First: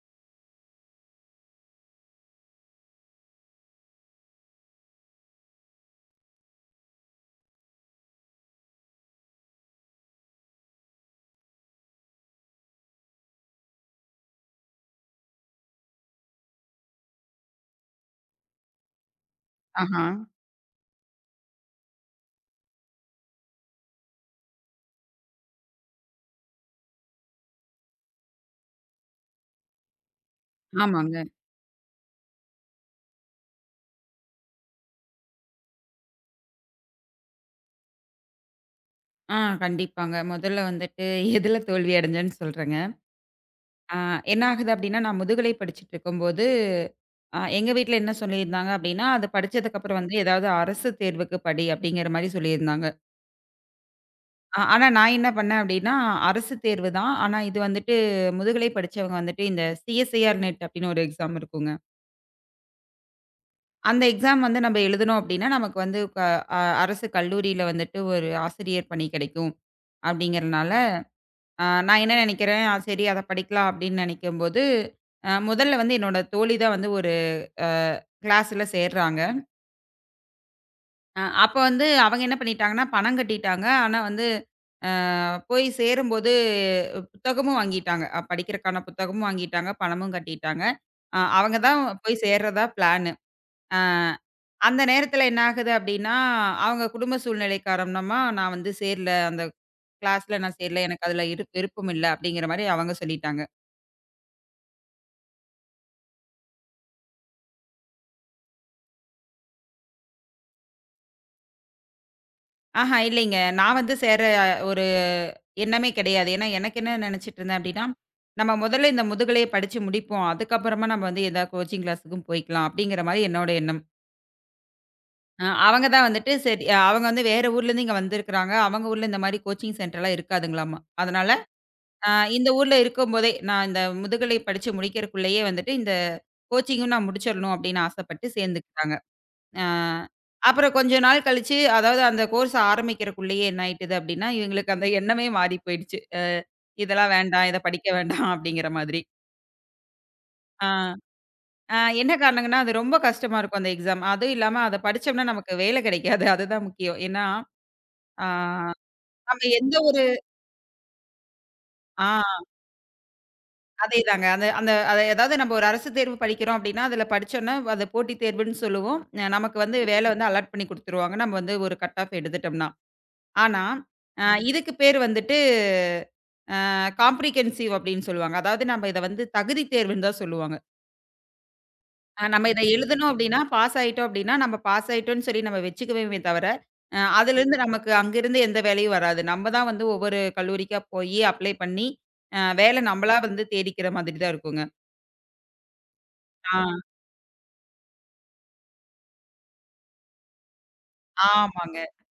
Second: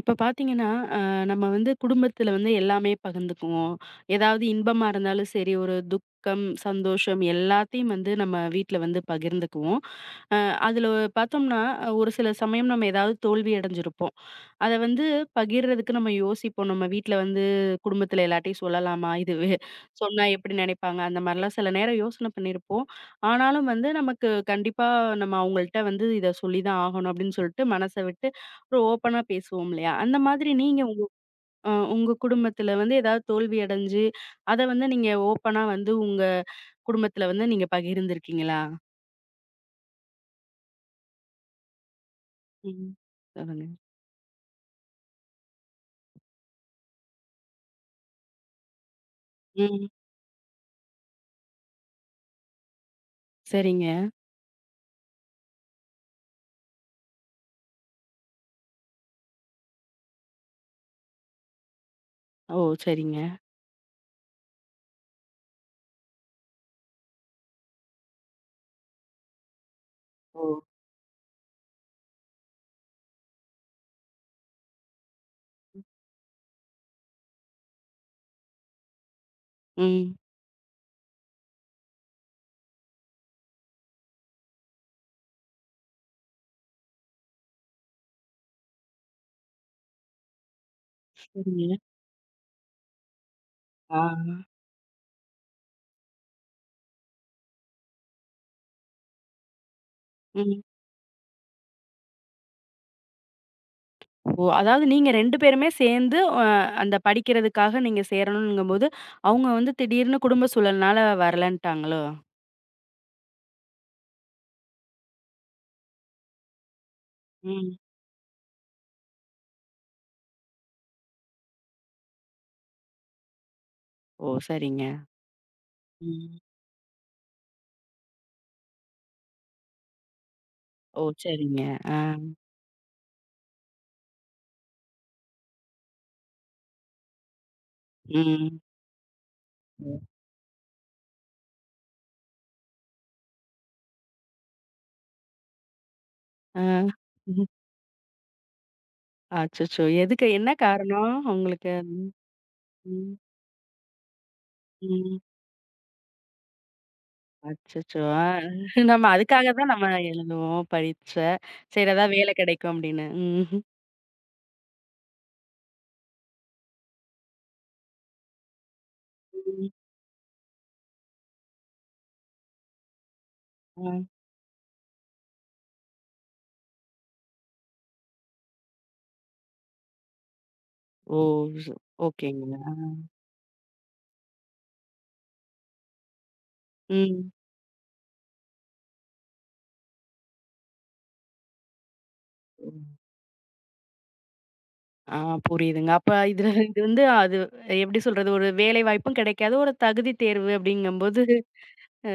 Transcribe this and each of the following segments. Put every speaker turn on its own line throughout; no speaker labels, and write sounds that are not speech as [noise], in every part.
இப்ப பாத்தீங்கன்னா, அ நம்ம வந்து குடும்பத்துல வந்து எல்லாமே பகிர்ந்துக்குவோம். ஏதாவது இன்பமா இருந்தாலும் சரி, ஒரு துக்கம், சந்தோஷம் எல்லாத்தையும் வந்து நம்ம வீட்ல வந்து பகிர்ந்துக்குவோம். அ அதுல பார்த்தோம்னா, ஒரு சில சமயம் நம்ம ஏதாவது தோல்வி அடைஞ்சிருப்போம். அத வந்து பகிர்றதுக்கு நம்ம யோசிப்போம். நம்ம வீட்ல வந்து குடும்பத்துல எல்லார்ட்டயும் சொல்லலாமா? இது வே
ஆஹா.
சொன்னா எப்படி நினைப்பாங்க? அந்த மாரிலாம் சில நேரம் யோசனை பண்ணியிருப்போம். ஆனாலும் வந்து நமக்கு கண்டிப்பா நம்ம அவங்கள்ட்ட வந்து இத சொல்லி தான் ஆகணும் அப்படின்னு சொல்லிட்டு மனச விட்டு ஒரு ஓப்பனா பேசுவோம் இல்லையா? அந்த மாதிரி நீங்க
ஆமாங்க.
உங்க குடும்பத்துல வந்து ஏதாவது தோல்வி அடைஞ்சு, அத வந்து நீங்க ஓப்பனா வந்து உங்க குடும்பத்துல வந்து நீங்க பகிர்ந்திருக்கீங்களா?
ஆ கண்டிப்பாங்க. முதல்ல வந்துட்டு எதுல தோல்வி அடைஞ்சேன்னு சொல்றேங்க.
ம். சொல்லுங்க.
ஆ என்ன ஆகுது அப்டின்னா, நான் முதுகலை படிச்சுட்டு இருக்கும்போது, எங்க வீட்ல என்ன சொல்லியிருந்தாங்க அப்டின்னா, அது
ம்.
படிச்சதுக்கப்புறம் வந்து ஏதாவது அரசு தேர்வுக்கு படி அப்டிங்கிற மாரி சொல்லியிருந்தாங்க.
சரிங்க.
ஆனா நான் என்ன பண்ணேன் அப்டின்னா, அரசு தேர்வு தான். ஆனா இது வந்துட்டு முதுகலை படிச்சவங்க வந்துட்டு இந்த சிஎஸ்ஐஆர் நெட் அப்டின்னு ஒரு எக்ஸாம் இருக்குங்க.
ஓ! சரிங்க.
அந்த எக்ஸாம் வந்து நம்ம எழுதுனோம் அப்டின்னா, நமக்கு வந்து க அ அரசு கல்லூரியில வந்துட்டு ஒரு ஆசிரியர் பணி கிடைக்கும்
ஓ!
அப்டிங்கிறனால. நான் என்ன நினைக்கிறேன், "ஆ சரி அத படிக்கலாம்" அப்படின்னு நினைக்கும்போது, முதல்ல வந்து என்னோட தோழி தான் வந்து ஒரு அ கிளாஸ்ல சேர்றாங்க.
ம்.
அப்ப வந்து அவங்க என்ன பண்ணிட்டாங்கன்னா, பணம் கட்டிட்டாங்க. ஆனா வந்து அ போய் சேரும்போது புத்தகமும் வாங்கிட்டாங்க. படிக்கிறக்கான புத்தகமும் வாங்கிட்டாங்க, பணமும் கட்டிட்டாங்க. அவங்க
சரிங்க.
தான் போய் சேர்றதா பிளானு. அ
ஆ.
அந்த நேரத்தில என்ன ஆகுது அப்படின்னா, அவங்க குடும்ப சூழ்நிலை காரணமா, "நான் வந்து சேரல, அந்த கிளாஸ்ல நான்
ம்.
சேரல. எனக்கு அதுல விருப்பம் இல்ல" அப்படிங்கிற மாரி அவங்க சொல்லிட்டாங்க.
ஓ! அதாவது நீங்க 2 பேருமே சேர்ந்து அ அந்த படிக்கிறதுக்காக நீங்க சேரணுங்கும்போது, அவங்க வந்து திடீர்னு குடும்ப சூழல்னால வரலன்ட்டாங்களோ?
ஆஹா, இல்லைங்க. நான் வந்து சேர ஒரு எண்ணமே கிடையாது. ஏன்னா, எனக்கு என்ன நினைச்சிட்டு இருந்தேன்
ம்.
அப்டின்னா, நம்ம முதல்ல இந்த முதுகலைய படிச்சு முடிப்போம். அதுக்கப்புறமா நம்ம வந்து ஏதாவது கோச்சிங் கிளாஸுக்கும் போய்க்கலாம் அப்டிங்கிற மாரி என்னோட எண்ணம்.
ஓ! சரிங்க.
அவங்க தான் வந்துட்டு
ம்.
சரி. அவங்க வந்து வேற ஊர்லேருந்து இங்க வந்திருக்கிறாங்க. அவங்க ஊர்ல இந்த மாரி கோச்சிங் சென்டர்லாம் இருக்காதுங்களாமா.
ஓ!
அதனால
சரிங்க. ஆ.
அ இந்த ஊர்ல இருக்கும்போதே நான் இந்த முதுகலை படிச்சு முடிக்கிறக்குள்ளேயே வந்துட்டு இந்த கோச்சிங்கும் நான் முடிச்சிடணும் அப்டின்னு ஆசைப்பட்டு
ம்.
சேர்ந்துக்கிட்டாங்க. ஆ.
ஓ.
அப்புறம் கொஞ்ச நாள் கழிச்சு, அதாவது அந்த கோர்ஸ் ஆரம்பிக்கிறக்குள்ளயே என்ன ஆயிட்டுது அப்டின்னா, இவங்களுக்கு அந்த எண்ணமே மாறி போயிடுச்சு.
ஆ.
இதெல்லாம் வேண்டாம், இத படிக்க வேண்டாம் அப்படிங்கிற மாதிரி.
அச்சச்சோ! எதுக்கு என்ன
ஆ.
காரணம் உங்களுக்கு? ம்,
என்ன காரணங்கன்னா, அது ரொம்ப
ம்,
கஷ்டமா இருக்கும் அந்த எக்ஸாம். அதுவும் இல்லாம அத
ம்.
படிச்சோம்னா நமக்கு வேலை கிடைக்காது. அதுதான் முக்கியம். ஏன்னா,
அச்சச்சோ! ஆ
ஆ
நம்ம
நம்ம
அதுக்காக தான்
எந்த
நம்ம
ஒரு
எழுதுவோம் பரீட்ச. சரி ஏதாவது வேலை
ஆ
கிடைக்கும் அப்படின்னு. ம்.
அதேதாங்க. அந்த அந்த அத ஏதாவது நம்ம ஒரு அரசு தேர்வு படிக்கிறோம் அப்படின்னா, அதுல படிச்சோம்னா அத போட்டித் தேர்வுன்னு சொல்லுவோம். நமக்கு
ம்.
வந்து வேலை வந்து அலாட் பண்ணி குடுத்துருவாங்க. நம்ம வந்து ஒரு கட் ஆஃப் எடுத்துட்டோம்னா. ஆனா,
ஆ.
இதுக்கு பேர் வந்துட்டு காம்ப்ரிஹென்சிவ் அப்படின்னு சொல்லுவாங்க. அதாவது நம்ம இத வந்து தகுதி தேர்வுன்னு தான் சொல்லுவாங்க.
ஓ! சு
நம்ம
ஓகேங்க.
இத
ஆ.
எழுதணும் அப்படின்னா, பாஸ் ஆயிட்டோம் அப்படின்னா, நம்ம பாஸ் ஆயிட்டோம்ன்னு சொல்லி நம்ம வச்சுக்குவோமே தவிர, அ ம்.
ம்.
அதிலிருந்து நமக்கு அங்கிருந்து எந்த வேலையும் வராது. நம்ம தான் வந்து ஒவ்வொரு கல்லூரிக்கா போயி அப்ளை பண்ணி, வேலை
ம்.
நம்மளா வந்து தேடிக்கிற மாதிரி தான் இருக்குங்க.
ஆ புரியுதுங்க. அப்ப இதுல
ஆ.
இது வந்து அது எப்படி சொல்றது? ஒரு வேலை வாய்ப்பும் கிடைக்காது. ஒரு தகுதி தேர்வு அப்படிங்கும்போது,
ஆமாங்க.
அ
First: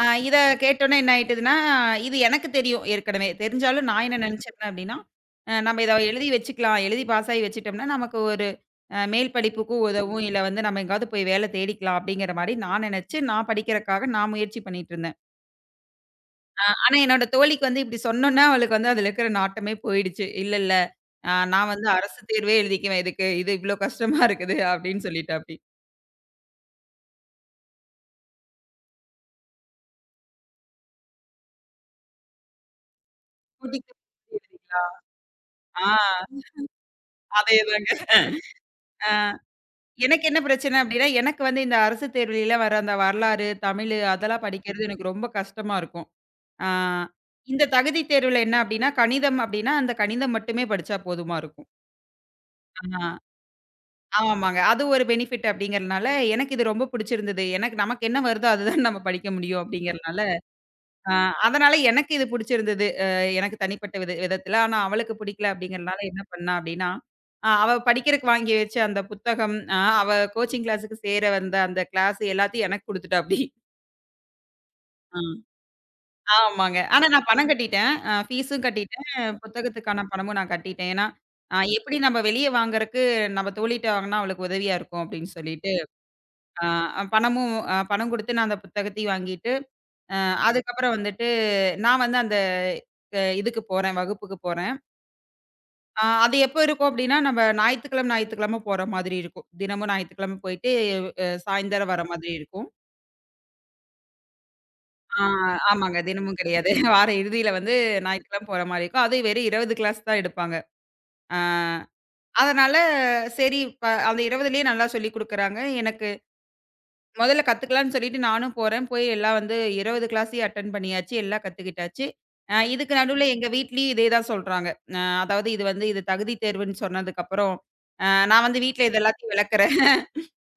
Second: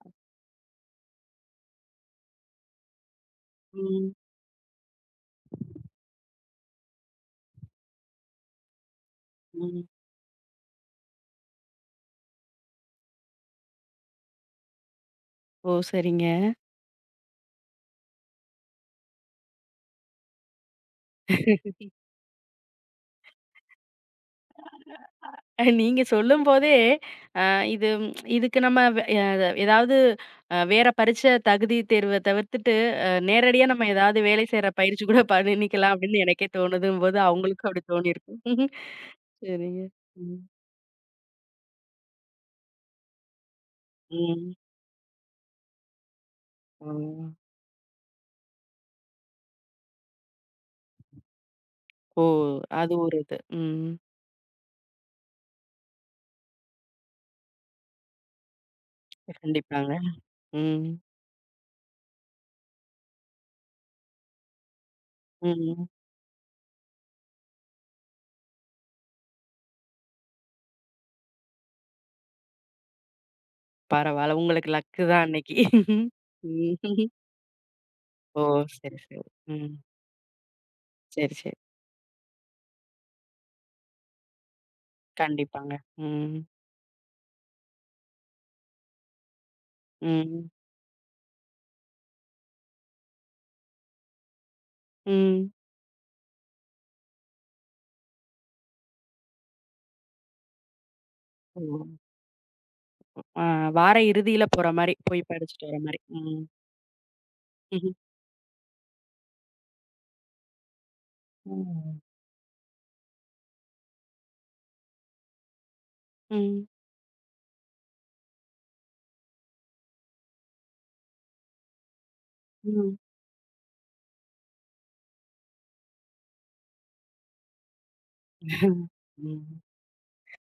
இத கேட்டோனே என்ன ஆயிட்டதுன்னா, இது எனக்கு தெரியும் ஏற்கனவே. தெரிஞ்சாலும் நான்
ம்,
என்ன நெனச்சிருந்தேன் அப்டின்னா, நம்ம இத எழுதி வச்சுக்கலாம். எழுதி பாஸ் ஆகி வச்சுட்டோம்னா, நமக்கு ஒரு மேல்
ம்.
படிப்புக்கும் உதவும். இல்ல வந்து நம்ம எங்கேயாவது போய் வேல தேடிக்கலாம் அப்டிங்கிற மாரி நான் நெனச்சு, நான் படிக்கிறக்காக நான் முயற்சி பண்ணிட்டுருந்தேன்.
ஓ! சரிங்க.
ஆ. ஆனா என்னோட தோழிக்கு வந்து இப்டி சொன்னோனே, அவளுக்கு வந்து அதுல இருக்கிற நாட்டமே போயிடுச்சு. இல்ல இல்ல, நான் வந்து அரசு தேர்வே எழுதிக்குவேன் இதுக்கு. இது இவ்ளோ கஷ்டமா இருக்குது அப்டின்னு சொல்லிட்டாப்டி.
நீங்க சொல்லும்போதே இது இதுக்கு நம்ம வே அ ஏதாவது வேற பரீட்சை தகுதி தேர்வ தவிர்த்துட்டு, நேரடியா நம்ம
கூட்டிட்டு
ஏதாவது
போய்
வேலை செய்ற
எழுதிக்கலாம்.
பயிற்சி கூட
ஆ
பண்ணிக்கலாம் அப்படின்னு எனக்கே தோணுதுங்கும்போது, அவங்களுக்கும் அப்படி
அதேதாங்க.
தோணியிருக்கும்.
ஆ. ஆ.
சரிங்க.
எனக்கு
ம்.
என்ன பிரச்சனை அப்படின்னா, எனக்கு வந்து இந்த அரசு தேர்வில வர அந்த வரலாறு, தமிழு அதெல்லாம்
ம்.
படிக்கிறது எனக்கு ரொம்ப கஷ்டமா இருக்கும். ஆ
ஆ.
இந்த தகுதி தேர்வுல என்ன அப்படின்னா, கணிதம் அப்படின்னா, அந்த கணிதம் மட்டுமே படிச்சா போதுமா இருக்கும்.
ஓ! அது
ஆ
ஒரு இது. ம்.
ஆமாங்க. அது ஒரு பெனிஃபிட் அப்படிங்கிறதுனால, எனக்கு இது ரொம்ப புடிச்சிருந்தது. எனக்கு நமக்கு என்ன வருதோ அதுதான் நம்ம படிக்க முடியும்
கண்டிப்பாங்க.
அப்படிங்கிறனால.
ம்.
ஆ அதனால எனக்கு இது பிடிச்சிருந்தது. எனக்கு தனிப்பட்ட வித விதத்தில. ஆனா அவளுக்கு பிடிக்கல
ம்.
அப்படிங்கிறனால என்ன பண்ணா அப்படின்னா, அவ படிக்கிறக்கு வாங்கி வச்ச அந்த புத்தகம், அவ கோச்சிங் கிளாஸுக்கு சேர வந்த அந்த கிளாஸ் எல்லாத்தையும் எனக்கு குடுத்துட்டாப்படி.
பரவால்ல. உங்களுக்கு லக்கு
ஆ.
தான் அன்னைக்கு. ம்.
ஆமாங்க. ஆனா நான் பணம் கட்டிட்டேன்.
ஓ!
ஃபீஸும்
சரி, சரி.
கட்டிட்டேன்.
ம்.
புத்தகத்துக்கான பணமும் நான் கட்டிட்டேன். ஏன்னா,
சரி, சரி.
எப்படி நம்ம வெளிய வாங்குறக்கு நம்ம தோழிட்ட வாங்குனா அவளுக்கு உதவியா இருக்கும் அப்படின்னு
கண்டிப்பாங்க.
சொல்லிட்டு,
ம்.
அ பணமும் அ பணம் குடுத்து நான் அந்த புத்தகத்தையும் வாங்கிட்டு அ
ம்.
அதுக்கப்புறம் வந்துட்டு, நான் வந்து அந்த இதுக்கு போறேன், வகுப்புக்கு போறேன்.
ம்.
அது எப்போ இருக்கும் அப்டின்னா, நம்ம ஞாயித்துக்கிழம, ஞாயித்துக்கிழம போற மாதிரி இருக்கும். தினமும் ஞாயித்துக்கிழம போயிட்டு,
ஓ!
சாயந்தரம் வர மாதிரி இருக்கும்.
ஆ வார இறுதியில போற மாரி,
ஆ
போய் படிச்சுட்டு வர
ஆமாங்க.
மாரி.
தினமும்
ம்.
கிடையாது. [laughs] வார இறுதியில வந்து
ம்ஹ்ம்.
ஞாயித்துக்கிழம போற மாரி இருக்கும். அதுவும் வெறும் 20 கிளாஸ் தான் எடுப்பாங்க. அ
ம்.
அதனால சரி, அந்த 20லயே நல்லா சொல்லிக் குடுக்குறாங்க. எனக்கு
ம்.
முதல்ல கத்துக்கலான்னு சொல்லிட்டு நானும் போறேன். போய் எல்லாம் வந்து 20 கிளாஸையும் அட்டெண்ட் பண்ணியாச்சு. எல்லாம் கத்துக்கிட்டாச்சு. இதுக்கு
ம்.
நடுவுல எங்க வீட்லயும் இதே தான் சொல்றாங்க. அதாவது இது வந்து இது தகுதி தேர்வுன்னு சொன்னதுக்கப்புறம், அ நான் வந்து வீட்ல இது எல்லாத்தையும்
ம்.
விளக்குறேன்.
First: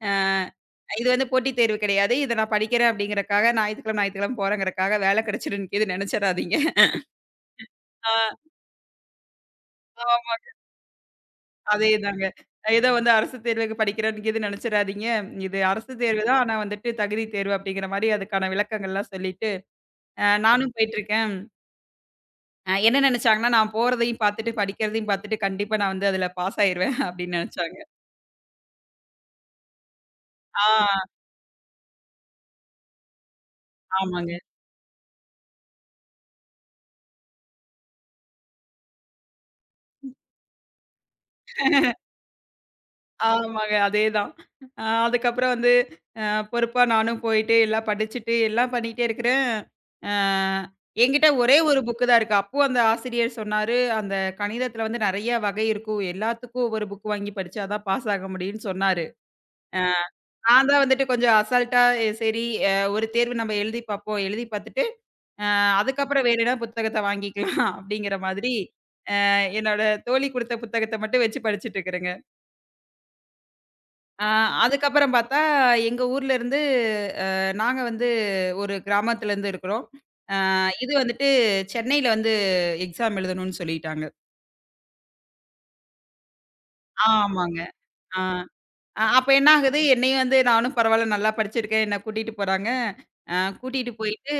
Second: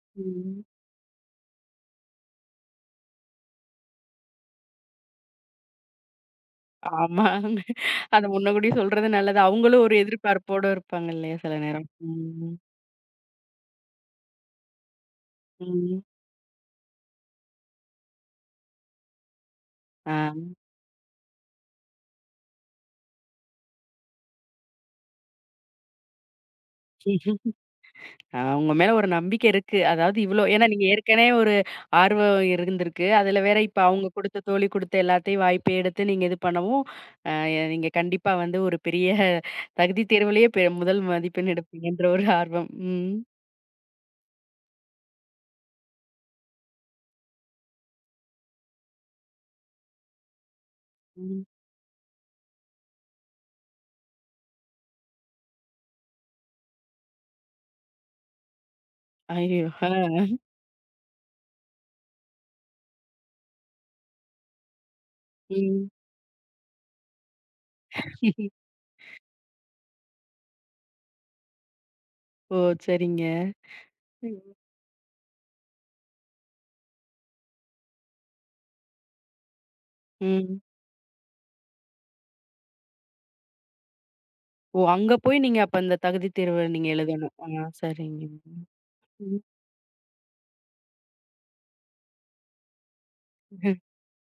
அ
ம்.
இது வந்து போட்டித் தேர்வு கிடையாது. இத நான் படிக்கிறேன் அப்படிங்கிறக்காக, ஞாயித்துக்கிழம ஞாயித்துக்கிழம போறேங்கிறக்காக வேலை கிடைச்சிடும் கீது நெனச்சிராதீங்க.
ஆமா.
ஆ
அத முன்னக்கூட்டியே சொல்றது நல்லது. அவங்களும் ஒரு
ஆமா.
எதிர்பார்ப்போட இருப்பாங்க இல்லையா? சில நேரம்.
அதேதாங்க.
ம்.
ஏதோ வந்து அரசு தேர்வுக்கு படிக்கிறேன்னு கீது நெனச்சிராதீங்க. இது அரசு
ம்.
தேர்வு தான். ஆனா வந்துட்டு தகுதி தேர்வு அப்படிங்கிற மாரி அதுக்கான விளக்கங்கள்லாம் சொல்லிட்டு,
ஆ.
நானும் போயிட்டுருக்கேன். என்ன நெனச்சாங்கன்னா, நான் போறதையும் பார்த்துட்டு, படிக்கிறதையும் பார்த்துட்டு, கண்டிப்பா நான் வந்து அதுல பாஸ் ஆயிருவேன் [laughs] அப்படின்னு நெனச்சாங்க.
உங்க மேல ஒரு நம்பிக்கை இருக்கு. அதாவது இவ்ளோ
ஆ
ஏன்னா நீங்க ஏற்கனவே ஒரு ஆர்வம் இருந்திருக்கு. அதுல வேற இப்ப அவங்க
ஆமாங்க.
குடுத்த தோழி குடுத்த எல்லாத்தையும் வாய்ப்ப எடுத்து நீங்க இது பண்ணவும், அ நீங்க கண்டிப்பா வந்து ஒரு பெரிய தகுதி தேர்விலேயே முதல் மதிப்பெண் எடுப்பீங்கன்ற ஒரு ஆர்வம். ம்.
ஆமாங்க. அதேதான். அதுக்கப்புறம் வந்து அ பொறுப்பா நானும் போயிட்டு, எல்லாம் படிச்சுட்டு, எல்லாம் பண்ணிட்டே இருக்கிறேன். அ என்கிட்ட
ம்.
ஒரே ஒரு புக்கு தான் இருக்கு. அப்போ அந்த ஆசிரியர் சொன்னாரு, "அந்த கணிதத்துல வந்து நெறைய வகை இருக்கும். எல்லாத்துக்கும் ஒரு புக் வாங்கி படிச்சா தான் பாஸ் ஆக முடியும்ன்னு" சொன்னாரு.
ஐயோ! ஆ.
நான் தான் வந்துட்டு கொஞ்சம் அசால்ட்டா, "ஏ, "சரி ஒரு தேர்வு நம்ம எழுதி பார்ப்போம்." எழுதி பார்த்துட்டு அ
ம்.
அதுக்கப்புறம் வேணும்னா புத்தகத்த வாங்கிக்கலாம் [laughs] அப்படிங்கிற மாதிரி, என்னோட தோழி குடுத்த புத்தகத்த மட்டும் வச்சு படிச்சுட்டு இருக்கிறேங்க.
ஓ! சரிங்க.
அ
ம்.
அதுக்கப்புறம் பார்த்தா, எங்க ஊர்ல இருந்து அ நாங்க வந்து ஒரு கிராமத்துல இருந்து இருக்கிறோம்.
ம்.
இது வந்துட்டு சென்னையில வந்து எக்ஸாம் எழுதணும்னு சொல்லிட்டாங்க.
ஓ! அங்க போய் நீங்க அப்ப அந்த தகுதி தேர்வ நீங்க எழுதணும்.
ஆமாங்க.
ஆ
ஆ.
சரிங்க.
அப்ப
ம்.
என்ன ஆகுது, என்னையும் வந்து நானும் பரவால்ல நல்லா படிச்சிருக்கேன். என்ன கூட்டிட்டு போறாங்க. அ கூட்டிட்டு போயிட்டு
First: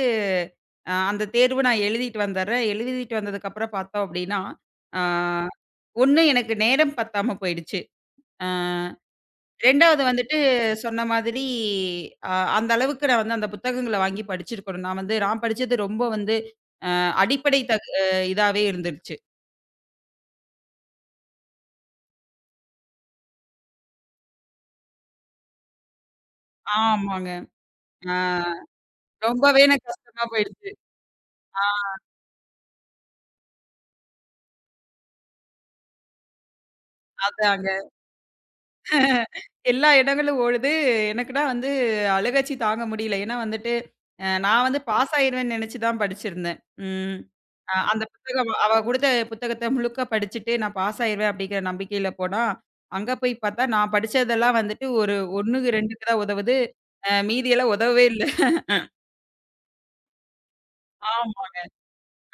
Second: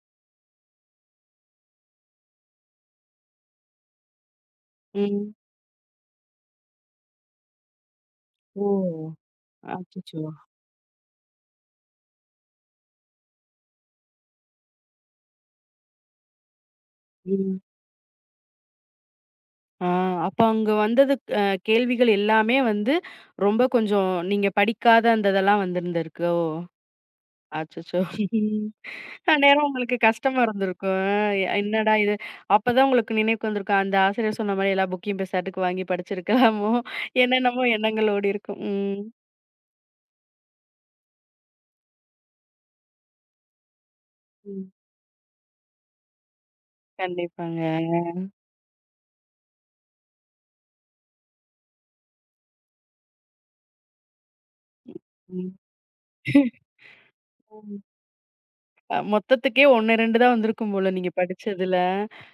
அந்த தேர்வு நான் எழுதிட்டு வந்துர்றேன். எழுதிட்டு வந்ததுக்கப்புறம் பார்த்தோம் அப்டின்னா, ஆ
ம்.
1 எனக்கு நேரம் பத்தாம போயிடுச்சு. அ
ஓ!
2வது
அச்சச்சோ!
வந்துட்டு சொன்ன மாதிரி அ அந்த அளவுக்கு நான் வந்து அந்த புத்தகங்கள வாங்கி படிச்சிருக்கணும். நான் வந்து நான் படிச்சது ரொம்ப வந்து
ம்.
அடிப்படை தக் அ இதாவே இருந்துருச்சு.
ஆ அப்ப அங்க வந்தது கேள்விகள் எல்லாமே வந்து ரொம்ப கொஞ்சம் நீங்க படிக்காத அந்த இதெல்லாம் வந்திருந்திருக்கோ!
ஆமாங்க.
அச்சச்சோ!
ஆ ரொம்பவே
அந்நேரம்
எனக்கு
உங்களுக்கு
கஷ்டமா
கஷ்டமா
போயிடுச்சு.
இருந்திருக்கும்.
ஆ
என்னடா இது! அப்பதான் உங்களுக்கு நினைவுக்கு வந்திருக்கும். அந்த ஆசிரியர் சொன்ன மாரி எல்லா புக்கையும் பெசாட்டுக்கு வாங்கி படிச்சிருக்கலாமோ! [laughs] என்னென்னமோ
அதாங்க.
எண்ணங்கள் ஓடியிருக்கும். ம்.
எல்லா இடங்களும் ஓடுது. எனக்குன்னா வந்து அழுகச்சி தாங்க முடியல. ஏன்னா வந்துட்டு, நான்
ம்.
வந்து பாஸ் ஆயிருவேன்னு நெனச்சு தான் படிச்சிருந்தேன். ம். அ அந்த
கண்டிப்பாங்க.
புத்தகம் அவ குடுத்த புத்தகத்த முழுக்க படிச்சுட்டு நான் பாஸ் ஆயிருவேன் அப்டிங்கிற நம்பிக்கையில போனா, அங்க போய் பாத்தா நான் படிச்சதெல்லாம் வந்துட்டு ஒரு
ம்.
1க்கு 2க்கு தான் உதவுது. மீதியெல்லாம்
ம்.
உதவவே இல்ல.
மொத்தத்துக்கே 1, 2 தான் வந்திருக்கும் போல நீங்க
ஆமா.
படிச்சதுல.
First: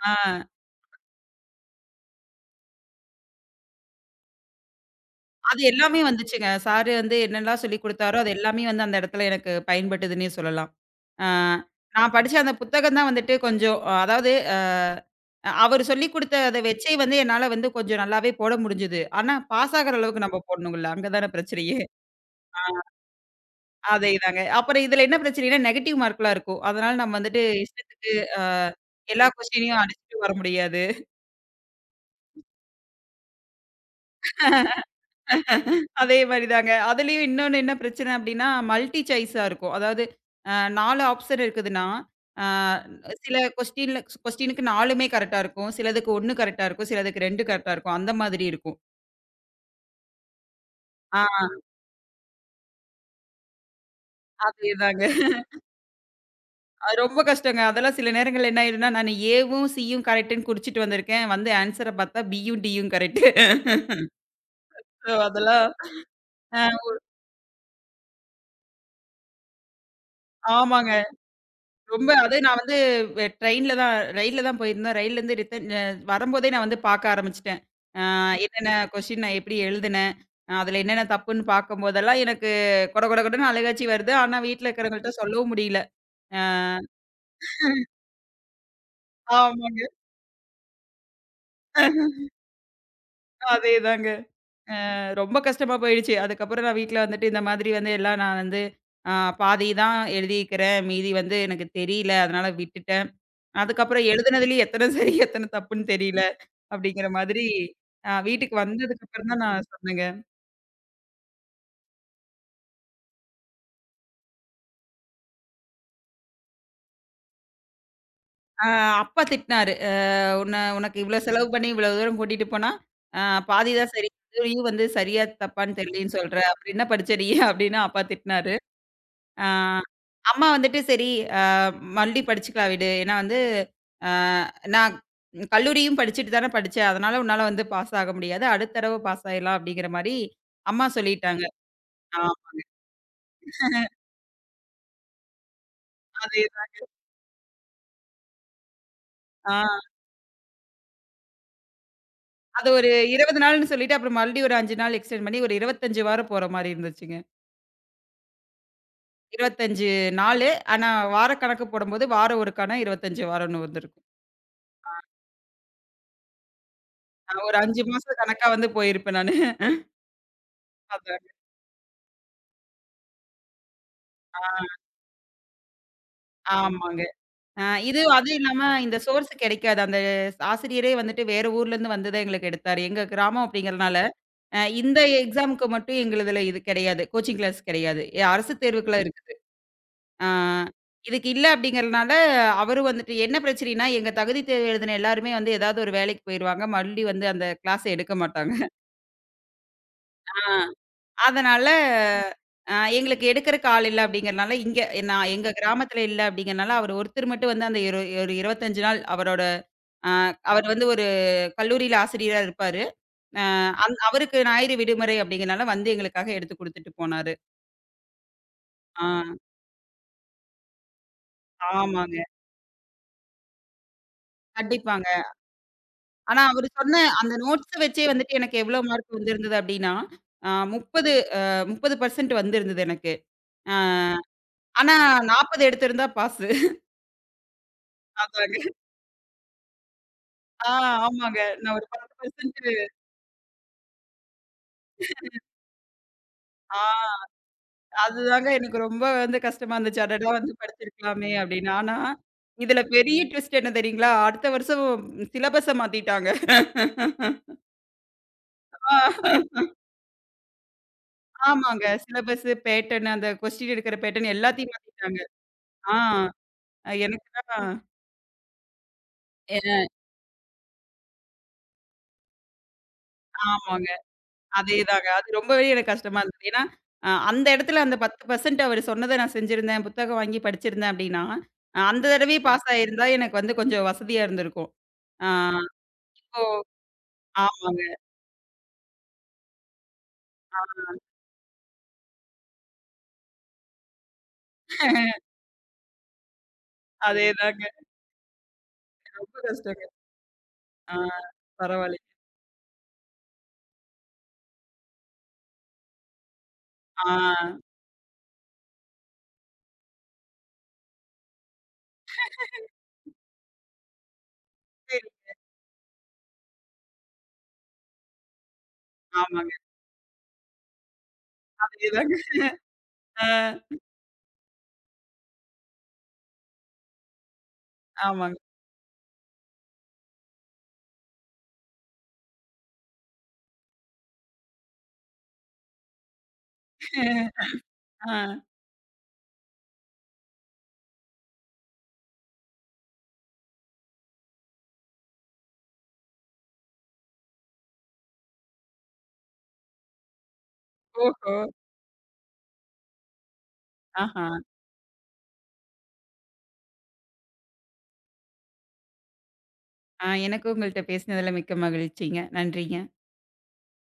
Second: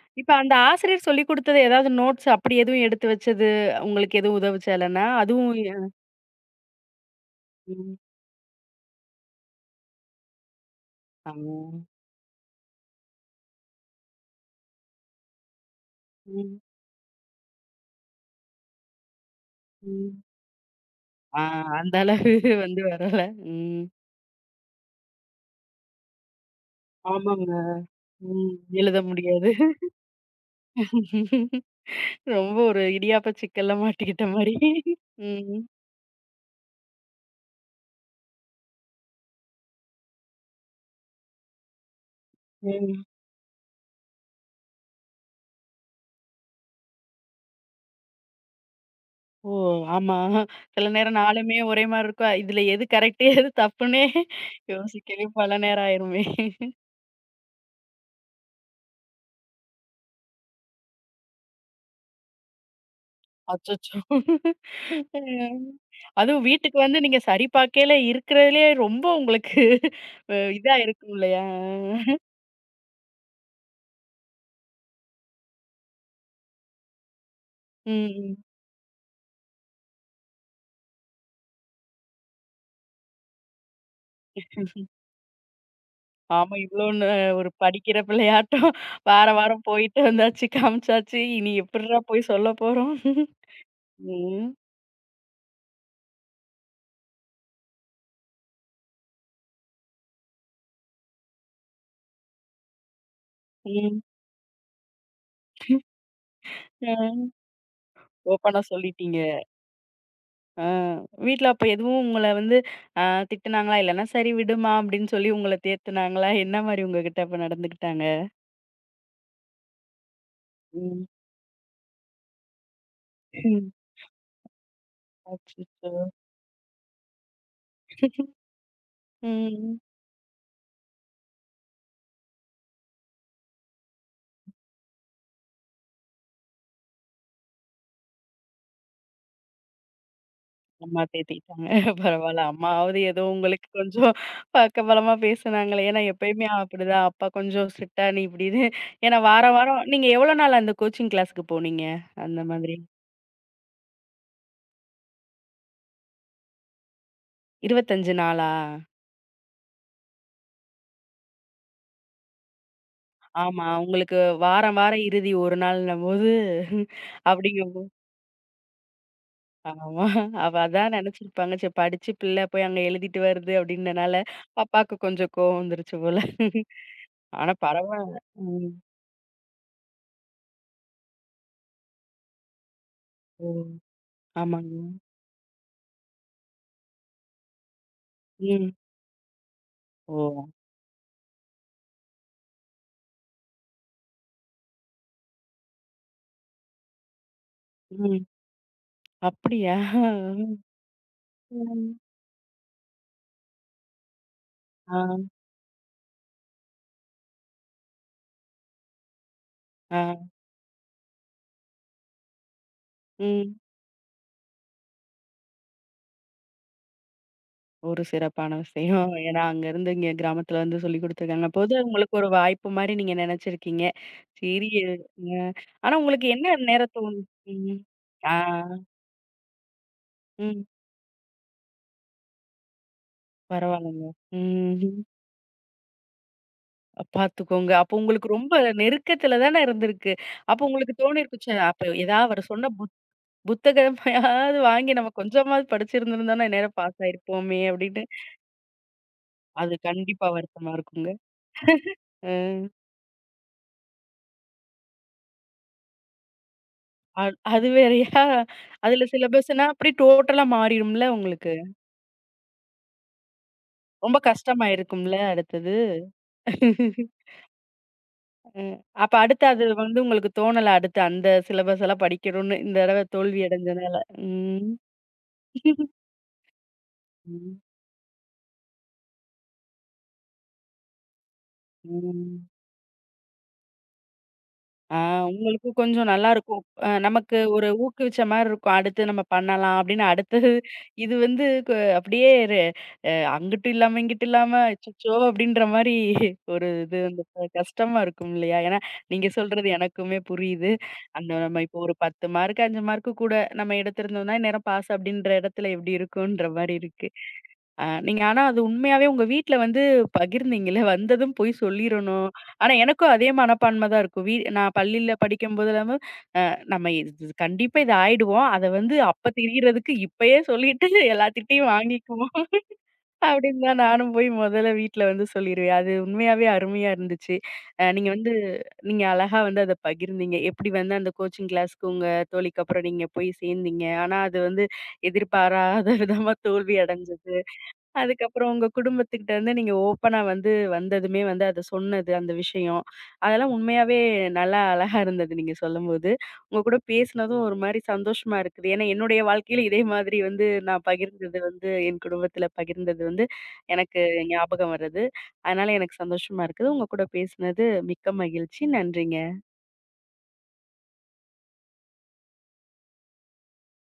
ஆ
இப்ப அந்த ஆசிரியர் சொல்லிக் குடுத்தது ஏதாவது நோட்ஸ் அப்படி எதுவும் எடுத்து வச்சது, உங்களுக்கு எதுவும் உதவுச்சாலனா? அதுவும்
அது எல்லாமே வந்துச்சுங்க. சாரு வந்து என்னெல்லாம் சொல்லிக்
ம்.
குடுத்தாரோ, அது எல்லாமே வந்து அந்த இடத்துல எனக்கு பயன்பட்டுதுன்னே சொல்லலாம். ஆ,
ஆமா.
நான் படிச்ச அந்த புத்தகம் தான் வந்துட்டு கொஞ்சம் அதாவது அவரு சொல்லிக் குடுத்த
ம்.
அத வச்சே வந்து என்னால வந்து கொஞ்சம் நல்லாவே போட முடிஞ்சது. ஆனா, பாஸ் ஆகுற
ம்.
அளவுக்கு நம்ம போடணுங்கல்ல. அங்க தான
ஆ
பிரச்சனையே. [laughs]
அந்த அளவு வந்து வரல. ம்.
அதேதாங்க. அப்புறம் இதுல என்ன பிரச்சனைன்னா, நெகட்டிவ் மார்க்லாம் இருக்கும். அதனால நம்ம வந்துட்டு
ஆமாங்க.
இஷ்டத்துக்கு அ
ம். எழுத
எல்லா
முடியாது.
கொஸ்டினையும் அடிச்சுட்டு வர முடியாது.
ரொம்ப ஒரு இடியாப்ப சிக்கல்ல மாட்டிக்கிட்ட மாரி. ம்.
அதே மாரி தாங்க. அதுலயும் இன்னொன்னு என்ன பிரச்சனை அப்டின்னா, மல்டி சாய்ஸா இருக்கும். அதாவது அ 4 ஆப்ஷன் இருக்குதுன்னா, அ
ம்.
சில கொஸ்டின்ல கொஸ்டினுக்கு 4மே கரெக்ட்டா இருக்கும். சிலதுக்கு 1 கரெக்ட்டா இருக்கும். சிலதுக்கு 2 கரெக்ட்டா இருக்கும். அந்த மாதிரி இருக்கும்.
ஓ! ஆமா. சில நேரம்
ஆ
4மே ஒரே மாரி இருக்கும். இதுல எது கரெக்ட்டு எது தப்புன்னே
அதேதாங்க.
யோசிக்கவே பல நேரம் ஆயிருமே!
அது ரொம்ப கஷ்டங்க. அதெல்லாம் சில நேரங்கள்ல என்ன ஆயிடும்னா, நானு ஏவும், சியும் கரெக்ட்டுன்னு குறிச்சுட்டு வந்திருக்கேன். வந்து ஆன்ஸர பார்த்தா பியும், டியும் கரெக்ட்டு.
அச்சச்சோ!
ஸோ [laughs] அதெல்லாம்
அதுவும்
அ
வீட்டுக்கு வந்து நீங்க சரி பார்க்கையில இருக்கிறதுலயே ரொம்ப உங்களுக்கு இதா
ஆமாங்க.
இருக்கும் இல்லயா?
ரொம்ப அதுவும் நான் வந்து ட்ரெயின்ல தான் ரயில்ல தான் போயிருந்தேன். ரயில்லருந்து ரிட்டர்ன் வரும்போதே நான் வந்து பார்க்க ஆரம்பிச்சுட்டேன். அ
ம், ம்.
என்னென்ன கொஸ்டின் நான் எப்படி எழுதுனேன்? அதுல என்னென்ன தப்புன்னு பார்க்கும்போதெல்லாம் எனக்கு கொட கொட கொடன்னு அழுகாச்சி வருது. ஆனா வீட்ல இருக்கிறவங்கள்ட்ட சொல்லவும் முடியல. அ
ஆமா இவ்ளோன்னு ஒரு படிக்கிற பிள்ளையாட்டம் வார வாரம்
ஆமாங்க.
போயிட்டு வந்தாச்சு, காமிச்சாச்சு. இனி எப்புட்றா
[laughs]
போய் சொல்லப் போறோம்?
அதேதாங்க.
ம்,
ரொம்ப கஷ்டமா போயிடுச்சு. அதுக்கப்புறம் நான் வீட்ல வந்துட்டு இந்த மாதிரி வந்து எல்லாம் நான் வந்து அ பாதி தான் எழுதியிருக்கிறேன். மீதி வந்து எனக்கு தெரியல. அதனால விட்டுட்டேன்.
ம்.
அதுக்கப்புறம் எழுதுனதுலயும் எத்தன சரி எத்தன தப்புன்னு தெரியல. அப்படிங்கிற
அ
மாதிரி வீட்டுக்கு
ஓப்பனா சொல்லிட்டீங்க.
வந்ததுக்கப்புறம் தான் நான் சொன்னேங்க.
ஆ வீட்ல அப்ப எதுவும் உங்கள வந்து அ திட்டுனாங்களா? இல்லன்னா சரி விடுமா அப்படின்னு சொல்லி உங்கள தேத்துனாங்களா? என்ன மாரி உங்ககிட்ட அப்ப நடந்துக்கிட்டாங்க?
அ அப்பா திட்டினாரு. உனக்கு
ம்.
இவ்ளோ செலவு பண்ணி இவ்ளோ தூரம் கூட்டிட்டு போனா, அ
ம்.
பாதி தான் சரி. இதுலயும் வந்து சரியா தப்பான்னு
அச்சச்சோ!
தெரியலன்னு சொல்ற. அப்புறம் என்ன படிச்ச நீ?" அப்படின்னு அப்பா திட்டினாரு. அ
ம்.
அம்மா வந்துட்டு சரி அ மறுபடியும் படிச்சுக்கலாம் விடு. ஏன்னா வந்து அ நான் கல்லூரியும் படிச்சுட்டு தானே படிச்சேன். அதனால உன்னால வந்து பாஸ் ஆக முடியாது. அடுத்த தடவ பாஸ் ஆயிடலாம் அப்படிங்கிற மாரி அம்மா
அம்மா
சொல்லிட்டாங்க.
தேத்திக்கிட்டாங்க.
ஆ
பரவால்ல. அம்மாவாவது ஏதோ உங்களுக்கு கொஞ்சம் பக்கபலமா பேசுனாங்களே. ஏன்னா எப்பயுமே
அதேதான்.
அப்படிதான். அப்பா கொஞ்சம் ஸ்ட்ரிக்ட்டா நீ இப்படின்னு ஏன்னா
ஆ.
வாரம் வாரம் நீங்க எவ்வளோ நாள் அந்த கோச்சிங் கிளாஸ்க்கு போனீங்க? அந்த
அது
மாதிரி.
ஒரு 20 நாள்ன்னு சொல்லிட்டு, அப்புறம் மறுபடியும் ஒரு 5 நாள் எக்ஸ்டெண்ட் பண்ணி, ஒரு 25 வாரம் போற மாரி இருந்துச்சுங்க.
25 நாளா?
25 நாளு. ஆனா வார கணக்கு போடும்போது, வாரம் ஒருக்கான 25 வாரம்ன்னு
ஆமா.
வந்திருக்கும்.
உங்களுக்கு வாரம், வாரம் இறுதி ஒரு நாள்ன்னும்போது
ஒரு
அப்படிங்கபோ
5 மாசம் கணக்கா வந்து போயிருப்பேன் நானு. [laughs]
ஆமா. அவ அதான்
அதான்.
நெனச்சிருப்பாங்க. சரி படிச்சு பிள்ள போய் அங்க எழுதிட்டு வருது அப்படின்னனால,
ஆ
பாப்பாக்கு கொஞ்சம் கோவம் வந்துருச்சு போல.
ஆமாங்க.
ஆனா
அ இது
பரவால்ல.
அதுவும் இல்லாம
ம்.
இந்த சோர்ஸ் கெடைக்காது. அந்த ஆசிரியரே வந்துட்டு வேற ஊர்லேருந்து வந்து தான் எங்களுக்கு எடுத்தாரு. எங்க கிராமம்
ஓ!
அப்படிங்கிறனால,
ஆமாங்க.
இந்த எக்ஸாமுக்கு மட்டும் எங்களுதுல இது கெடையாது. கோச்சிங் கிளாஸ் கெடையாது. அரசு
ம்.
தேர்வுக்குலாம் இருக்குது. ஆ.
ஓ!
இதுக்கு இல்ல அப்படிங்கிறனால, அவரு வந்துட்டு என்ன பிரச்சனைன்னா, எங்க தகுதி தேர்வு எழுதின எல்லாருமே வந்து ஏதாவது ஒரு வேலைக்கு போயிருவாங்க. மறுபடி வந்து அந்த கிளாஸ எடுக்க
ம்.
மாட்டாங்க.
அப்படியா?
ஆ அதனால
ம்.
எங்களுக்கு எடுக்கறக்கு ஆள் இல்ல அப்படிங்கிறனால, இங்க
ஆ.
நான் எங்க கிராமத்துல இல்ல அப்படிங்கிறனால, அவர் ஒருத்தர் மட்டும் வந்து அந்த ஒரு 25 நாள் அவரோட
ஆ.
அ அவர் வந்து ஒரு கல்லூரியில ஆசிரியரா இருப்பாரு. அ
ம்.
அந் அவருக்கு ஞாயிறு விடுமுறை அப்படிங்கிறனால வந்து எங்களுக்காக எடுத்து குடுத்துட்டு போனாரு.
ஒரு சிறப்பான
ஆ
விஷயம். ஏன்னா அங்கருந்து இங்க கிராமத்துல வந்து சொல்லிக் குடுத்துருக்காங்க. அப்போது
ஆமாங்க.
உங்களுக்கு ஒரு வாய்ப்பு மாரி நீங்க நெனச்சிருக்கீங்க. சரி
கண்டிப்பாங்க.
ஆனா உங்களுக்கு
ஆனா
என்ன
அவரு
நேரம்
சொன்ன
தோணு
அந்த நோட்ஸ
ம்.
வச்சே
ஆ.
வந்துட்டு எனக்கு எவ்ளோ மார்க் வந்திருந்தது அப்டின்னா, அ
ம்.
30 அ 30% வந்திருந்தது எனக்கு. அ
பரவால்லங்க.
ஆனா
ம்.
40 எடுத்திருந்தா பாஸு.
பாத்துக்கோங்க. அப்போ உங்களுக்கு ரொம்ப
அதாங்க.
நெருக்கத்துல தானே இருந்திருக்கு. அப்போ
ஆ
உங்களுக்கு
ஆமாங்க.
தோணியிருக்கும், ச்சே
நான் ஒரு
அப்ப ஏதாவது அவரு சொன்ன
10%
புத்தகமையாவது வாங்கி நம்ம கொஞ்சமாவது படிச்சிருந்திருந்தோம்னா, இந்நேரம் பாஸ்
ஆ
ஆயிருப்போமே! அப்டின்னு.
அதுதாங்க எனக்கு ரொம்ப வந்து
அது
கஷ்டமா இருந்துச்சு.
கண்டிப்பா
அடடா! வந்து
வருத்தமா இருக்குங்க.
படிச்சிருக்கலாமே அப்டின்னு. ஆனா,
அ.
இதுல பெரிய ட்விஸ்ட் என்ன தெரியுங்களா? அடுத்த வருஷம் சிலபஸ மாத்திட்டாங்க.
அது வேறையா?
ஆ
அதுல சிலபஸ்ன்னா அப்டியே டோட்டலா மாறிரும்ல உங்களுக்கு?
ஆமாங்க. சிலபஸு, பேட்டர்ன் அந்த கொஸ்டின் எடுக்கிற
ரொம்ப
பேட்டர்ன் எல்லாத்தையும்
கஷ்டமாயிருக்கும்ல
மாத்திட்டாங்க.
அடுத்தது?
ஆ எனக்குதான்
ம். அப்ப அடுத்து
எ
அது வந்து உங்களுக்கு தோணல அடுத்து அந்த சிலபஸ் எல்லாம் படிக்கணும்னு இந்த தடவ தோல்வி
ஆமாங்க.
அடைஞ்சனால. ம்.
அதேதாங்க. அது ரொம்பவே எனக்கு கஷ்டமா இருந்தது. ஏன்னா, அந்த
ம்.
இடத்துல அந்த 10% அவரு சொன்னத நான் செஞ்சிருந்தேன், புத்தகம் வாங்கி படிச்சிருந்தேன் அப்படின்னா, அந்த தடவையே
ம்.
பாஸ் ஆயிருந்தா எனக்கு வந்து கொஞ்சம் வசதியா இருந்திருக்கும்.
ஆ
ஆ
உங்களுக்கும் கொஞ்சம்
இப்போ
நல்லாருக்கும். நமக்கு ஒரு
ஆமாங்க.
ஊக்குவிச்ச மாரி இருக்கும். அடுத்து நம்ம பண்ணலாம் அப்படின்னு அடுத்தது
ஆ
இது வந்து அப்படியே ரெ அ அங்கிட்டும் இல்லாம, இங்கிட்டும் இல்லாம அச்சச்சோ! அப்படின்ற மாரி ஒரு இது வந்து
அதேதாங்க.
கஷ்டமா இருக்கும் இல்லையா? ஏன்னா, நீங்க
ரொம்ப
சொல்றது
கஷ்டங்க.
எனக்குமே புரியுது.
ஆ
அந்த நம்ம இப்போ ஒரு
பரவாயில்லை.
10 மார்க், 5 மார்க்கு கூட நம்ம எடுத்திருந்தோம்னா, இந்நேரம் பாஸ் அப்படின்ற இடத்துல எப்படி இருக்குன்ற மாரி இருக்கு.
ஆ
ஆ நீங்க ஆனா அது உண்மையாவே உங்க வீட்ல வந்து பகிர்ந்தீங்கல்ல, வந்ததும் போய் சொல்லிரணும். ஆனா எனக்கும் அதே மனப்பான்மை தான் இருக்கும். நான்
சரி.
பள்ளியில படிக்கும்போதெல்லாம் அ நம்ம இது இது கண்டிப்பா இது ஆயிடுவோம். அத வந்து அப்ப
ஆமாங்க.
தெரியறதுக்கு இப்பயே சொல்லிட்டு எல்லாத்துட்டயும்
அதேதாங்க.
வாங்கிக்குவோம். [laughs]
ஆ
அப்படின்னு தான் நானும் போய் முதல்ல வீட்ல வந்து சொல்லிருவேன். அது உண்மையாவே அருமையா இருந்துச்சு. நீங்க வந்து
ஆமாங்க.
நீங்க அழகா வந்து அத பகிர்ந்தீங்க. எப்படி வந்து அந்த கோச்சிங் கிளாஸ்க்கு உங்க தோழிக்கு அப்புறம் நீங்க போய் சேர்ந்தீங்க. ஆனா அது வந்து எதிர்பாராத விதமா தோல்வி அடைஞ்சது.
ஆ
அதுக்கப்புறம் உங்க குடும்பத்துக்கிட்ட இருந்து நீங்க ஓப்பனா வந்து வந்ததுமே வந்து அத சொன்னது, அந்த விஷயம். அதெல்லாம் உண்மையாவே நல்லா அழகா இருந்தது நீங்க சொல்லும்போது. உங்க கூட பேசினதும் ஒரு மாரி சந்தோஷமா இருக்குது. ஏன்னா என்னுடைய வாழ்க்கையில இதே மாதிரி வந்து நான்
ஓஹோ!
பகிர்ந்தது வந்து என் குடும்பத்தில பகிர்ந்தது வந்து எனக்கு
ஆஹா!
ஞாபகம் வருது. அதனால எனக்கு சந்தோஷமா இருக்குது. உங்க கூட பேசினது மிக்க மகிழ்ச்சி. நன்றிங்க.
எனக்கும் உங்கள்ட்ட பேசினதுல மிக்க மகிழ்ச்சிங்க. நன்றிங்க.